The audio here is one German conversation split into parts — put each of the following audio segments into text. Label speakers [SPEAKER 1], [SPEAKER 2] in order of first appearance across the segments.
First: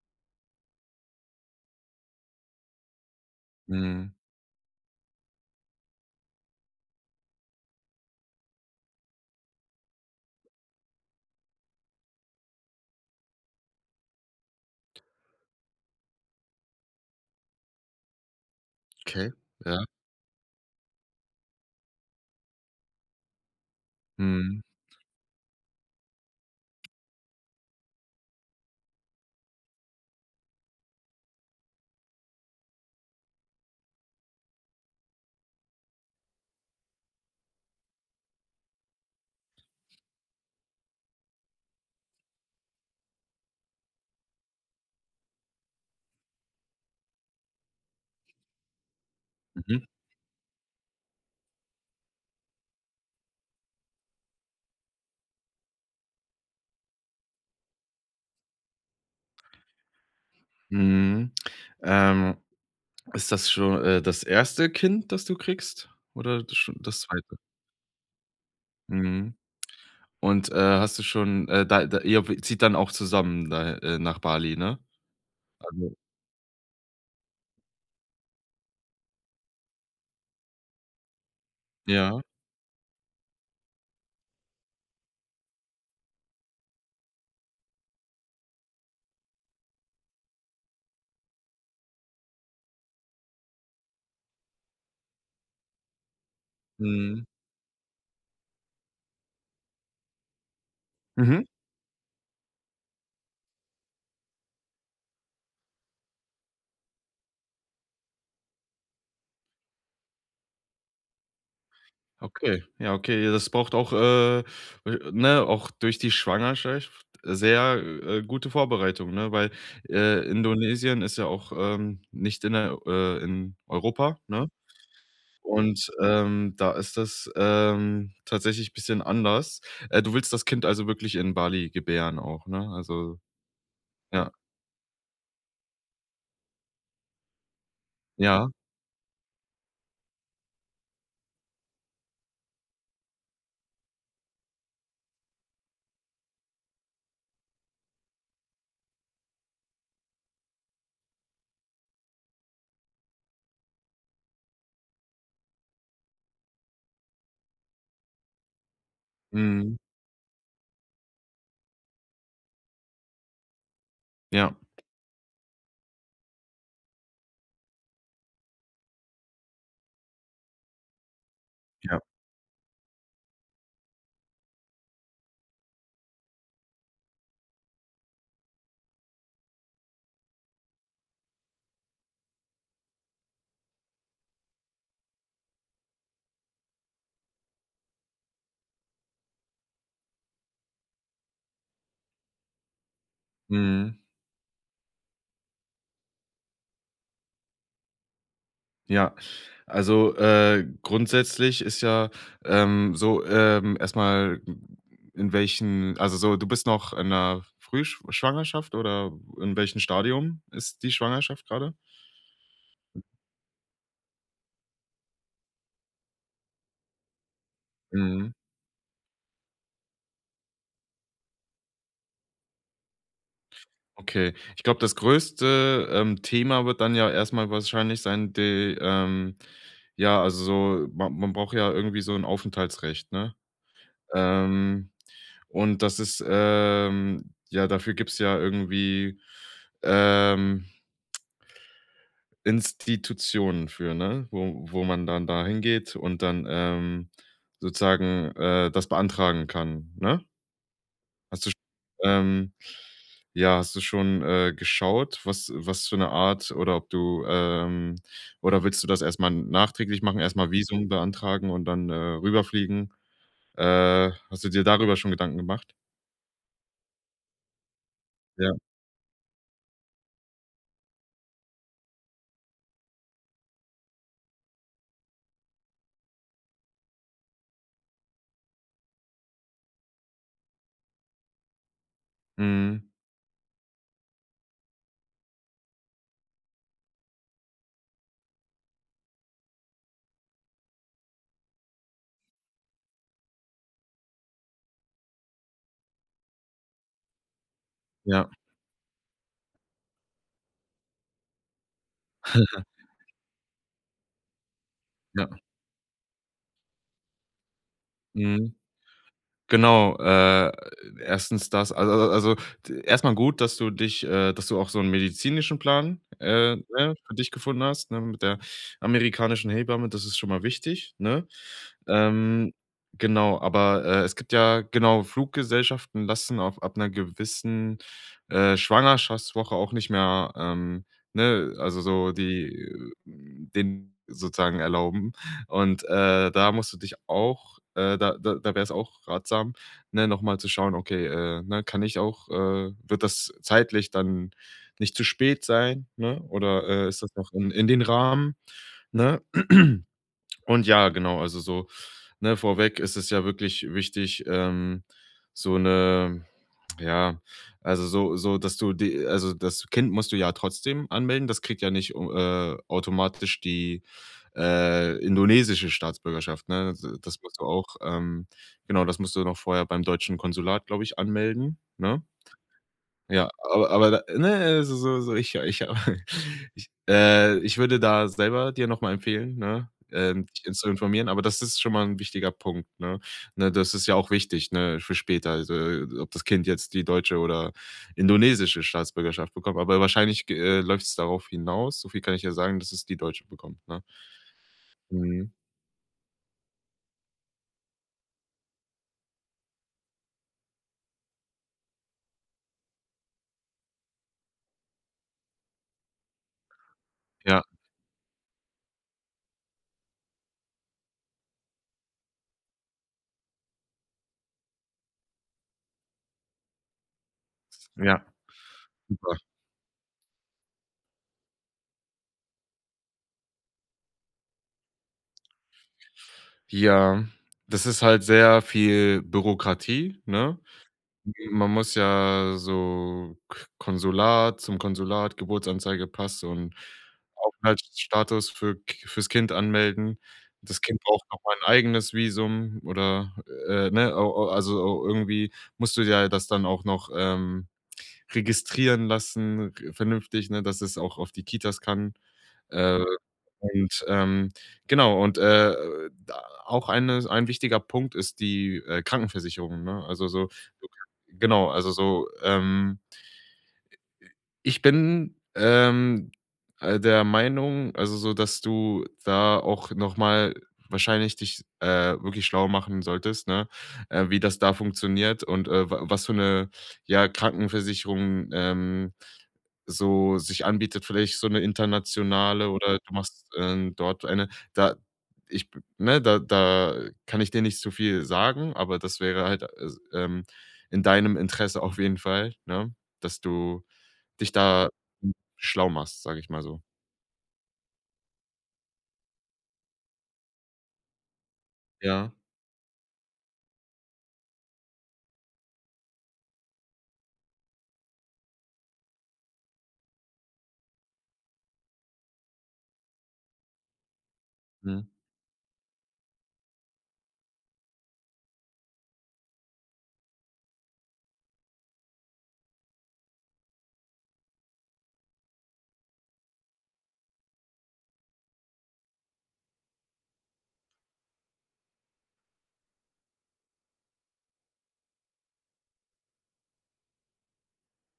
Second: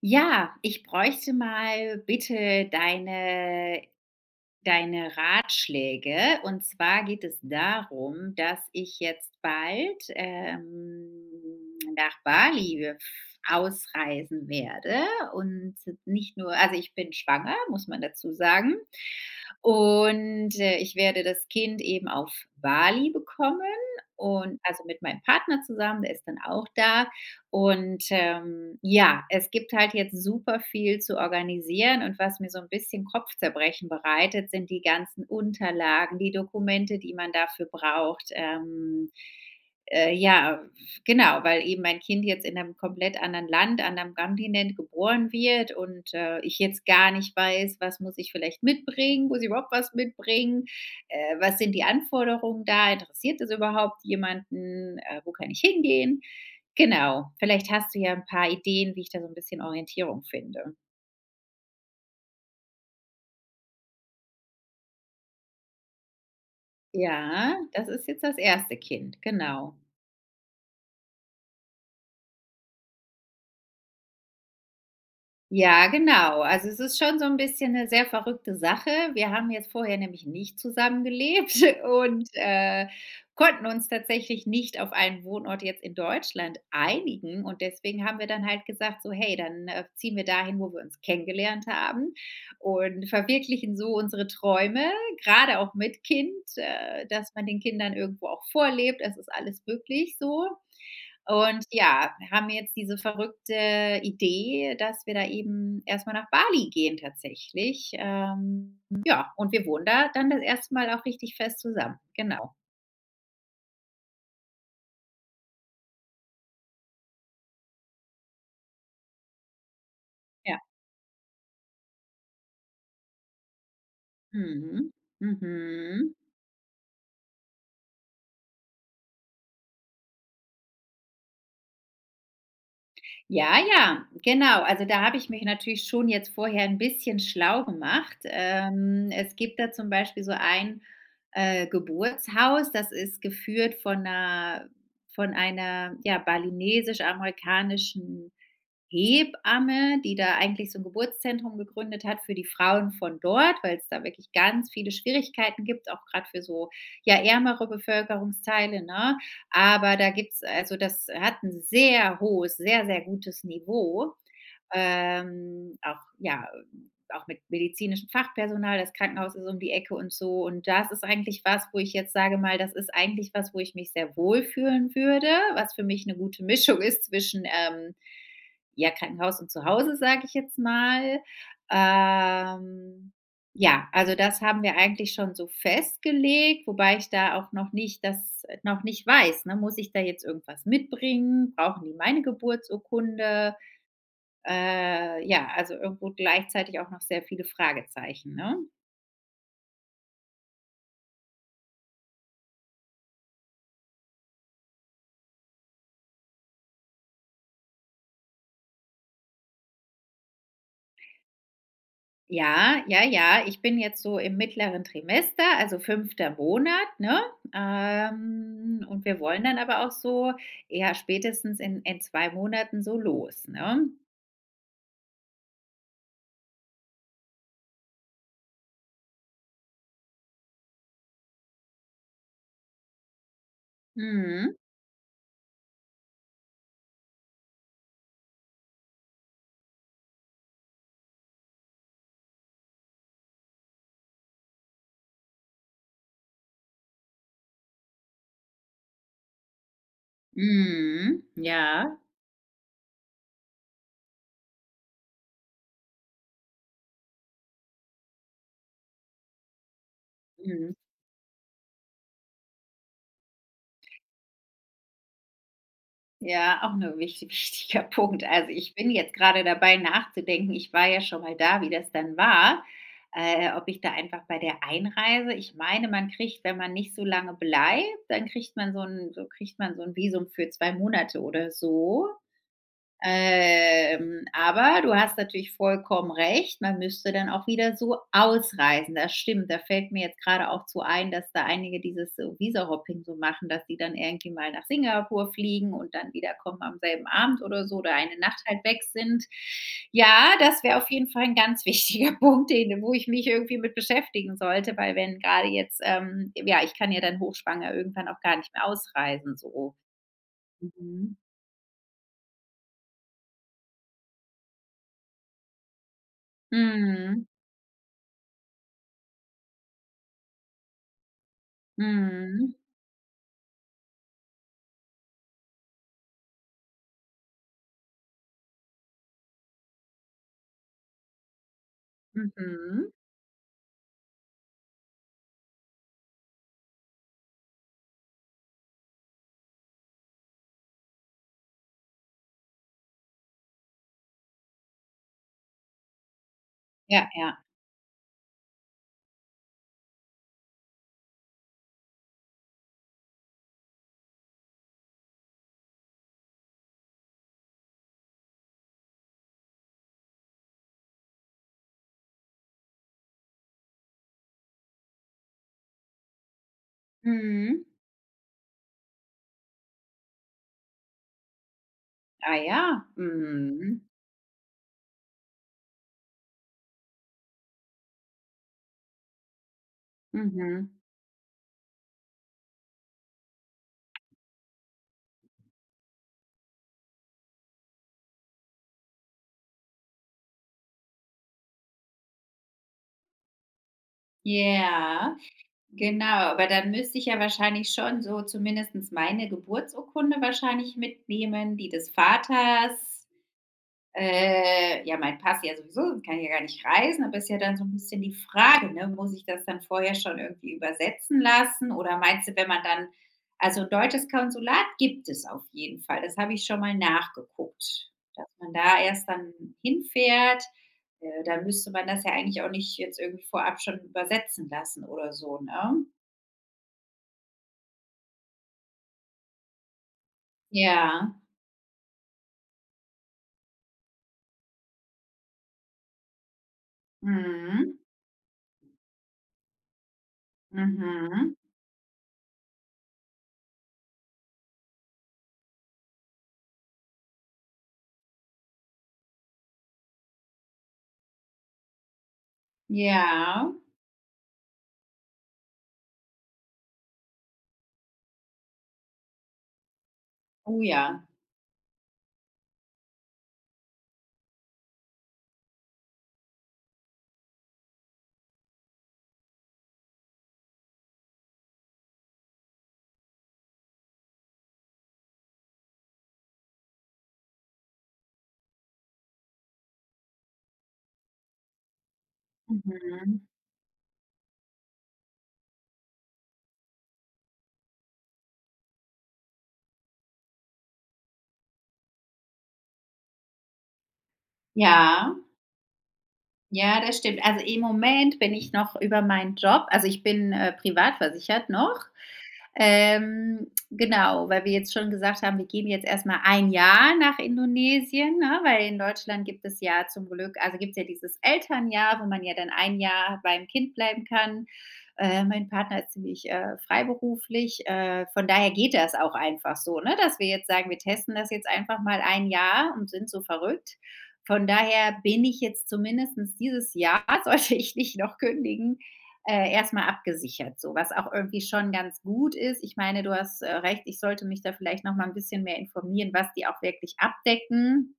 [SPEAKER 1] Ja, ich bräuchte mal bitte deine
[SPEAKER 2] Mhm,
[SPEAKER 1] deine Ratschläge. Und zwar geht es darum, dass ich jetzt bald, nach Bali ausreisen werde und nicht nur, also, ich bin schwanger, muss man dazu sagen.
[SPEAKER 2] okay, ja.
[SPEAKER 1] Und, ich werde das Kind eben auf Bali bekommen, und,
[SPEAKER 2] Mhm,
[SPEAKER 1] also, mit meinem Partner zusammen, der ist dann auch da. Und ja, es gibt halt jetzt super viel zu organisieren, und was mir so ein bisschen Kopfzerbrechen bereitet, sind die ganzen Unterlagen, die Dokumente, die man dafür braucht. Äh, ja, genau, weil eben mein Kind jetzt in einem komplett anderen Land, an einem Kontinent geboren wird, und, ich jetzt gar nicht weiß, was muss ich vielleicht mitbringen? Muss ich überhaupt
[SPEAKER 2] mhm,
[SPEAKER 1] was mitbringen? Was sind die Anforderungen da? Interessiert es überhaupt jemanden? Wo kann ich hingehen? Genau, vielleicht hast du ja ein paar Ideen, wie ich da so ein bisschen Orientierung finde.
[SPEAKER 2] mhm. Ähm, Ist das schon, das erste Kind, das du kriegst oder das schon das zweite?
[SPEAKER 1] Ja, das ist jetzt das erste Kind,
[SPEAKER 2] Mhm.
[SPEAKER 1] genau.
[SPEAKER 2] Und, hast du schon, da ihr zieht dann auch zusammen da nach Bali, ne?
[SPEAKER 1] Ja,
[SPEAKER 2] Also
[SPEAKER 1] genau. Also, es ist schon so ein bisschen eine sehr verrückte Sache. Wir haben jetzt vorher nämlich nicht zusammengelebt
[SPEAKER 2] ja,
[SPEAKER 1] und, konnten uns tatsächlich nicht auf einen Wohnort jetzt in Deutschland einigen, und deswegen haben wir dann halt gesagt so: „Hey, dann, ziehen wir dahin, wo wir uns kennengelernt haben und verwirklichen so unsere Träume“, gerade auch mit Kind,
[SPEAKER 2] mhm,
[SPEAKER 1] dass man den Kindern irgendwo auch vorlebt. Es ist alles möglich so.
[SPEAKER 2] mhm,
[SPEAKER 1] Und ja, wir haben jetzt diese verrückte Idee, dass wir da eben erst mal nach Bali gehen tatsächlich. Ja, und wir wohnen da dann das erste Mal auch richtig fest zusammen. Genau.
[SPEAKER 2] okay. Ja, okay, ja, das braucht auch, ne, auch durch die Schwangerschaft sehr, gute Vorbereitung, ne, weil,
[SPEAKER 1] Ja.
[SPEAKER 2] Indonesien ist ja auch, nicht in der in Europa, ne?
[SPEAKER 1] Mhm.
[SPEAKER 2] Und,
[SPEAKER 1] Mhm.
[SPEAKER 2] da ist das, tatsächlich ein bisschen anders. Du willst das Kind also wirklich in Bali gebären auch, ne? Also
[SPEAKER 1] Ja, ja,
[SPEAKER 2] ja,
[SPEAKER 1] genau. Also, da habe ich mich natürlich schon jetzt vorher ein bisschen schlau gemacht.
[SPEAKER 2] ja,
[SPEAKER 1] Es gibt da zum Beispiel so ein, Geburtshaus, das ist geführt von einer ja, balinesisch-amerikanischen Hebamme, die da eigentlich so ein Geburtszentrum gegründet hat für die Frauen von dort, weil es da wirklich ganz viele Schwierigkeiten gibt, auch gerade für so, ja, ärmere Bevölkerungsteile, ne?
[SPEAKER 2] mhm,
[SPEAKER 1] Aber da gibt's, also das hat ein sehr hohes, sehr, sehr gutes Niveau,
[SPEAKER 2] ja,
[SPEAKER 1] auch ja, auch mit medizinischem Fachpersonal. Das Krankenhaus ist um die Ecke und so. Und das ist eigentlich was, wo ich
[SPEAKER 2] ja,
[SPEAKER 1] jetzt sage mal, das ist eigentlich was, wo ich mich sehr wohl fühlen würde, was für mich eine gute Mischung ist zwischen, ja, Krankenhaus und Zuhause, sage ich jetzt mal. Ähm, ja, also das haben wir eigentlich schon so festgelegt, wobei ich da auch noch nicht das noch nicht weiß, ne? Muss ich da jetzt irgendwas mitbringen? Brauchen die meine Geburtsurkunde?
[SPEAKER 2] mhm,
[SPEAKER 1] Ja, also irgendwo gleichzeitig auch noch sehr viele Fragezeichen, ne?
[SPEAKER 2] ja. Also, grundsätzlich ist ja, so, erst in welchen also so, du bist noch in 'ner Frühschwangerschaft oder in welchem Stadium ist die Schwangerschaft gerade?
[SPEAKER 1] Ja, ja, ja, ich bin jetzt so im mittleren Trimester, also fünfter Monat, ne?
[SPEAKER 2] Mhm.
[SPEAKER 1] Und wir wollen dann aber auch so, ja, spätestens in 2 Monaten so los, ne?
[SPEAKER 2] Okay, ich glaube, das größte, Thema wird dann ja erstmal wahrscheinlich sein, ja, also so ma man braucht ja irgendwie so ein Aufenthaltsrecht, ne?
[SPEAKER 1] Mhm.
[SPEAKER 2] Ähm, und das ist, ja, dafür gibt's ja irgendwie, ähm, Institutionen für, ne? Wo man dann da hingeht und dann, sozusagen, das beantragen kann, ne?
[SPEAKER 1] Mhm.
[SPEAKER 2] Hast du sch
[SPEAKER 1] Ja.
[SPEAKER 2] ähm, ja, hast du schon, geschaut, was für eine Art oder ob du, oder willst du das erstmal nachträglich machen, erstmal
[SPEAKER 1] Mhm.
[SPEAKER 2] Visum beantragen und dann, rüberfliegen? Hast du dir darüber schon Gedanken gemacht?
[SPEAKER 1] Ja, auch 'ne wichti wichtiger Punkt. Also,
[SPEAKER 2] Ja.
[SPEAKER 1] ich bin jetzt gerade dabei nachzudenken, ich war ja schon mal da, wie das dann war, ob ich da einfach bei der Einreise, ich meine, man kriegt, wenn man nicht so lange bleibt, dann kriegt man so ein, so kriegt man so ein Visum für 2 Monate oder so.
[SPEAKER 2] Mhm.
[SPEAKER 1] Aber du hast natürlich vollkommen recht, man müsste dann auch wieder so ausreisen. Das stimmt, da fällt mir jetzt gerade auch zu ein, dass da einige dieses so Visa-Hopping so machen, dass die dann irgendwie mal nach Singapur fliegen und dann wiederkommen am selben Abend oder so, oder eine
[SPEAKER 2] Ja.
[SPEAKER 1] Nacht halt weg sind. Ja, das wäre auf jeden Fall ein ganz wichtiger Punkt, den, wo ich mich irgendwie mit beschäftigen sollte, weil wenn
[SPEAKER 2] Ja.
[SPEAKER 1] gerade jetzt, ähm, ja, ich kann ja dann hochschwanger irgendwann auch gar
[SPEAKER 2] Mhm.
[SPEAKER 1] nicht mehr ausreisen so.
[SPEAKER 2] Genau,
[SPEAKER 1] Mhm.
[SPEAKER 2] erstens das. Also d erst gut, dass du dich dass du auch so einen medizinischen Plan, ne, für
[SPEAKER 1] Mhm.
[SPEAKER 2] dich gefunden hast, ne, mit der amerikanischen Hebamme. Das ist schon mal wichtig, ne? Ähm,
[SPEAKER 1] Mhm.
[SPEAKER 2] genau, aber, es gibt ja genau, Fluggesellschaften lassen auf ab einer gewissen, Schwangerschaftswoche auch nicht mehr, ne, also so die,
[SPEAKER 1] Mhm.
[SPEAKER 2] den sozusagen erlauben. Und, da musst du dich auch da wäre es auch ratsam, ne, noch mal zu schauen: „Okay, ne, kann ich auch wird das zeitlich dann nicht zu spät sein, ne, oder, ist
[SPEAKER 1] Ja,
[SPEAKER 2] das noch
[SPEAKER 1] ja.
[SPEAKER 2] in den Rahmen“, ne? Und ja, genau, also so, ne, vorweg ist es ja wirklich wichtig, so eine ja, also, dass du die, also das Kind musst du ja trotzdem anmelden. Das kriegt ja nicht, automatisch die, indonesische Staatsbürgerschaft, ne? Das musst du
[SPEAKER 1] Mhm.
[SPEAKER 2] auch, genau, das musst du noch vorher beim deutschen Konsulat, glaube ich, anmelden, ne?
[SPEAKER 1] Ah ja.
[SPEAKER 2] Ja, aber
[SPEAKER 1] Mhm.
[SPEAKER 2] da ne, so ich ich ich würde da selber dir noch mal empfehlen, ne, dich zu
[SPEAKER 1] Mhm.
[SPEAKER 2] informieren, aber das ist schon mal 'n wichtiger Punkt, ne? Ne, das ist ja auch wichtig, ne, für später, also, ob das Kind jetzt die deutsche oder indonesische Staatsbürgerschaft bekommt, aber wahrscheinlich, g läuft's darauf hinaus, so viel kann ich ja sagen, dass es die deutsche bekommt, ne?
[SPEAKER 1] Ja,
[SPEAKER 2] Mhm.
[SPEAKER 1] genau. Aber dann müsste ich ja wahrscheinlich schon so zumindest meine Geburtsurkunde wahrscheinlich mitnehmen, die des Vaters. Ja, mein Pass ja sowieso, kann ja gar nicht reisen, aber ist ja
[SPEAKER 2] Ja,
[SPEAKER 1] dann so ein bisschen die Frage, ne, muss ich das dann vorher schon irgendwie übersetzen lassen, oder meinst du, wenn man dann, also, 'n deutsches Konsulat gibt es auf jeden Fall, das habe ich schon mal nachgeguckt,
[SPEAKER 2] ja,
[SPEAKER 1] dass man da erst
[SPEAKER 2] super.
[SPEAKER 1] dann hinfährt. Dann müsste man das ja eigentlich auch nicht jetzt irgendwie vorab schon übersetzen lassen oder so, ne?
[SPEAKER 2] Ja, das ist halt sehr viel Bürokratie, ne?
[SPEAKER 1] Ja.
[SPEAKER 2] Man muss ja so K Konsulat zum Konsulat, Geburtsanzeige, Pass und
[SPEAKER 1] Mhm.
[SPEAKER 2] Aufenthaltsstatus fürs Kind anmelden. Das Kind braucht noch
[SPEAKER 1] Mhm.
[SPEAKER 2] mal ein eigenes Visum oder, ne, au au also, irgendwie musst du ja das dann auch noch, registrieren lassen, r vernünftig, ne, dass es auch auf die Kitas kann. Äh
[SPEAKER 1] Ja.
[SPEAKER 2] und, genau und, da auch eine ein wichtiger Punkt ist die, Krankenversicherung, ne? Also, so
[SPEAKER 1] Oh
[SPEAKER 2] du
[SPEAKER 1] ja.
[SPEAKER 2] kann genau, also, so, ich bin, der Meinung, also, so, dass du da auch noch mal wahrscheinlich dich, wirklich schlau machen solltest, ne, wie das da funktioniert und, wa was für eine ja, Krankenversicherung, so sich anbietet, vielleicht so 'ne internationale oder du
[SPEAKER 1] Mhm.
[SPEAKER 2] machst, dort eine da ich b ne, da kann ich dir nicht zu viel sagen, aber das wäre halt, s in deinem Interesse auf jeden Fall, ne, dass du dich da
[SPEAKER 1] Ja.
[SPEAKER 2] schlau machst, sage ich mal so.
[SPEAKER 1] Ja, das stimmt. Also, im Moment bin ich noch über meinen Job, also, ich bin, privat versichert noch.
[SPEAKER 2] Ja.
[SPEAKER 1] Genau, weil wir jetzt schon gesagt haben, wir gehen jetzt erstmal ein Jahr nach Indonesien, ne, weil in Deutschland gibt es ja zum Glück, also, gibt es ja dieses Elternjahr, wo man ja dann ein Jahr beim Kind bleiben kann.
[SPEAKER 2] Mhm.
[SPEAKER 1] Mein Partner ist ziemlich, freiberuflich, von daher geht das auch einfach so, ne, dass wir jetzt sagen, wir testen das jetzt einfach mal ein Jahr und sind so verrückt. Von daher bin ich jetzt zumindest dieses Jahr, sollte ich nicht noch kündigen, erst abgesichert, so, was auch irgendwie schon ganz gut ist. Ich meine, du hast, recht, ich sollte mich da vielleicht noch mal ein bisschen mehr informieren, was die auch wirklich abdecken,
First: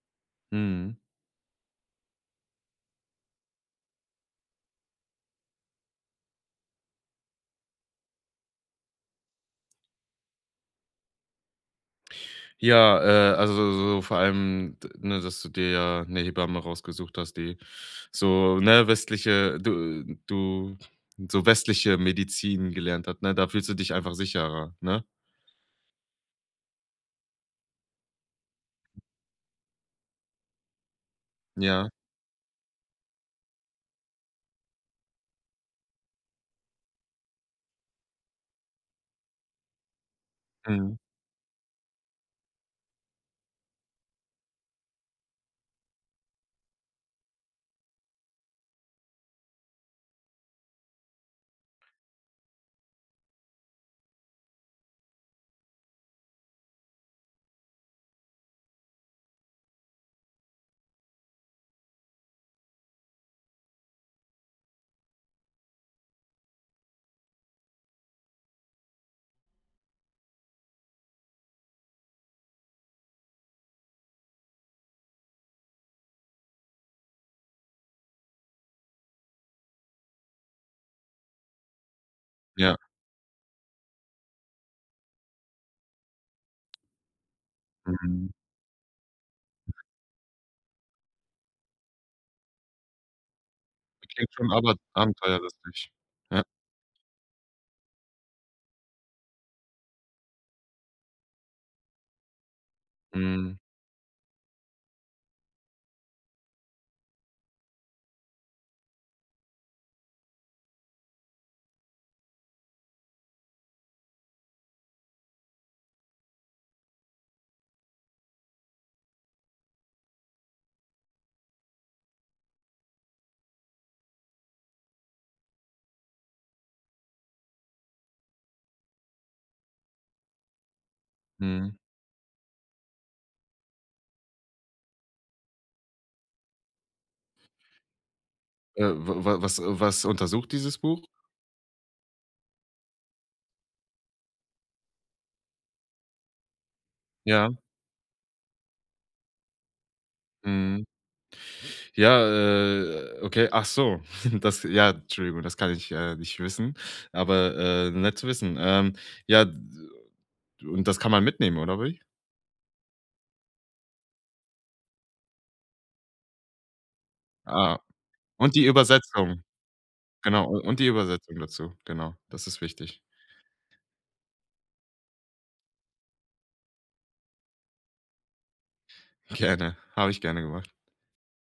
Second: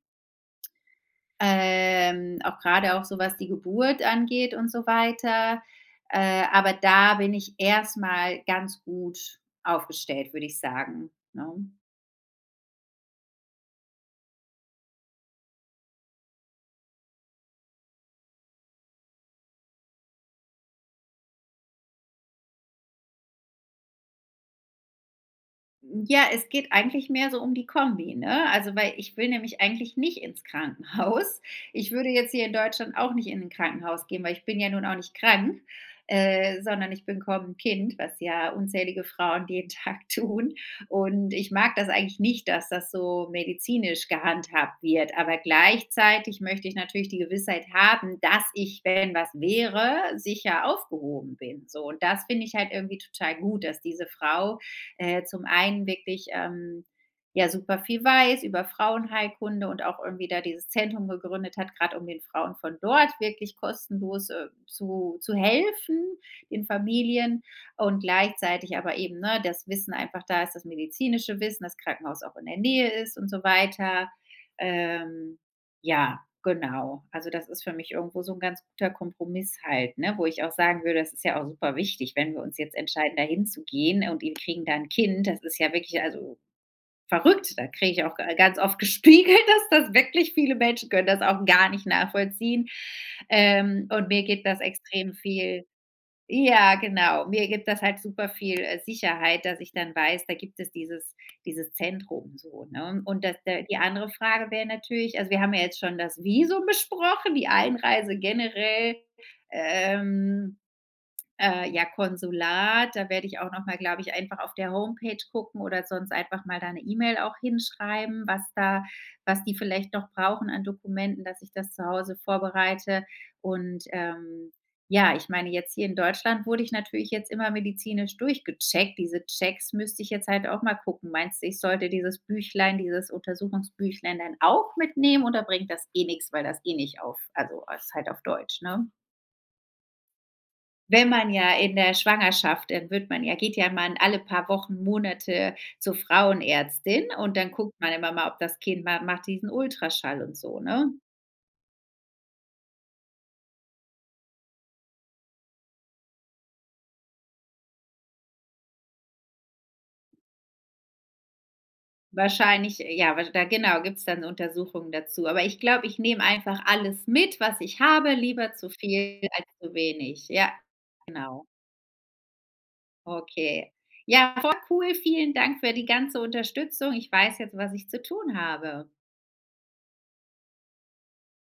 [SPEAKER 2] Mhm.
[SPEAKER 1] auch gerade auch so, was die Geburt angeht und so weiter. Aber da bin ich erstmal ganz gut aufgestellt, würde ich sagen, ne?
[SPEAKER 2] Ja, also so vor allem, d ne, dass du dir ja 'ne Hebamme rausgesucht hast, die so, ne, westliche du du so westliche Medizin gelernt hat, ne? Da fühlst du dich einfach sicherer, ne?
[SPEAKER 1] Ja, es geht eigentlich mehr so um die Kombi, ne? Also, weil ich will nämlich eigentlich nicht ins Krankenhaus.
[SPEAKER 2] Ja.
[SPEAKER 1] Ich würde jetzt hier in Deutschland auch nicht in ein Krankenhaus gehen, weil ich bin ja nun auch nicht krank, sondern ich bin kaum ein Kind, was ja unzählige Frauen jeden Tag tun.
[SPEAKER 2] Mhm.
[SPEAKER 1] Und ich mag das eigentlich nicht, dass das so medizinisch gehandhabt wird. Aber gleichzeitig möchte ich natürlich die Gewissheit haben, dass ich, wenn was wäre, sicher aufgehoben bin, so. Und das finde ich halt irgendwie total gut, dass diese Frau zum einen wirklich, ja, super viel weiß über Frauenheilkunde und auch irgendwie da dieses Zentrum gegründet hat, gerade um den Frauen von dort wirklich kostenlos, zu, helfen, den Familien, und gleichzeitig aber eben, ne, das Wissen einfach da ist, das medizinische Wissen, das Krankenhaus auch in der Nähe ist und so weiter. Ähm, ja, genau. Also, das ist für mich irgendwo so 'n ganz guter Kompromiss halt, ne, wo ich auch sagen würde, das ist ja auch super wichtig, wenn wir uns jetzt
[SPEAKER 2] Ja.
[SPEAKER 1] entscheiden, da hinzugehen und wir kriegen da 'n Kind. Das ist ja wirklich, also, verrückt. Da kriege ich auch
[SPEAKER 2] Mhm.
[SPEAKER 1] ga ganz oft gespiegelt, dass das wirklich viele Menschen, können das auch gar nicht nachvollziehen. Und mir
[SPEAKER 2] Klingt
[SPEAKER 1] geht
[SPEAKER 2] schon
[SPEAKER 1] das
[SPEAKER 2] aber
[SPEAKER 1] extrem viel,
[SPEAKER 2] abenteuerlustig. Ja.
[SPEAKER 1] ja, genau. Mir gibt das halt super viel, Sicherheit, dass ich dann weiß, da gibt es dieses Zentrum so, ne? Und das,
[SPEAKER 2] Mhm.
[SPEAKER 1] der die andere Frage wäre natürlich, also, wir haben ja jetzt schon das Visum besprochen, die Einreise generell, ähm, ja, Konsulat, da werde ich auch noch mal, glaube ich, einfach auf der Homepage gucken oder sonst einfach mal da 'ne E-Mail auch hinschreiben, was da was die vielleicht noch brauchen an Dokumenten, dass ich das zu Hause vorbereite. Und, ja, ich meine, jetzt hier in Deutschland wurde ich natürlich jetzt immer medizinisch durchgecheckt. Diese Checks müsste ich jetzt halt auch mal gucken. Meinst du, ich
[SPEAKER 2] Mhm.
[SPEAKER 1] sollte dieses Büchlein, dieses Untersuchungsbüchlein dann auch mitnehmen, oder bringt das eh nichts, weil das eh nicht auf, also, ist halt auf Deutsch, ne?
[SPEAKER 2] Wa wa was was untersucht dieses Buch?
[SPEAKER 1] Wenn man ja in der Schwangerschaft, dann wird man ja, geht ja man alle paar Wochen, Monate zur Frauenärztin und dann
[SPEAKER 2] Ja.
[SPEAKER 1] guckt man immer mal, ob das Kind ma macht diesen Ultraschall und so,
[SPEAKER 2] Mhm.
[SPEAKER 1] ne?
[SPEAKER 2] Ja, okay, ach so. Das ja, Entschuldigung, das kann ich, nicht wissen, aber, nett zu wissen. Ja, d und das kann man mitnehmen, oder wie?
[SPEAKER 1] Wahrscheinlich ja, wa da genau, gibt's dann Untersuchungen dazu. Aber ich glaube, ich nehme einfach alles mit, was
[SPEAKER 2] Ah,
[SPEAKER 1] ich habe, lieber
[SPEAKER 2] und die
[SPEAKER 1] zu viel
[SPEAKER 2] Übersetzung,
[SPEAKER 1] als zu wenig.
[SPEAKER 2] genau,
[SPEAKER 1] Ja,
[SPEAKER 2] u und die Übersetzung
[SPEAKER 1] genau.
[SPEAKER 2] dazu, genau. Das ist wichtig.
[SPEAKER 1] Okay. Ja, voll cool. Vielen Dank für die ganze Unterstützung. Ich weiß jetzt, was ich zu tun habe.
[SPEAKER 2] Gerne, habe ich gerne gemacht.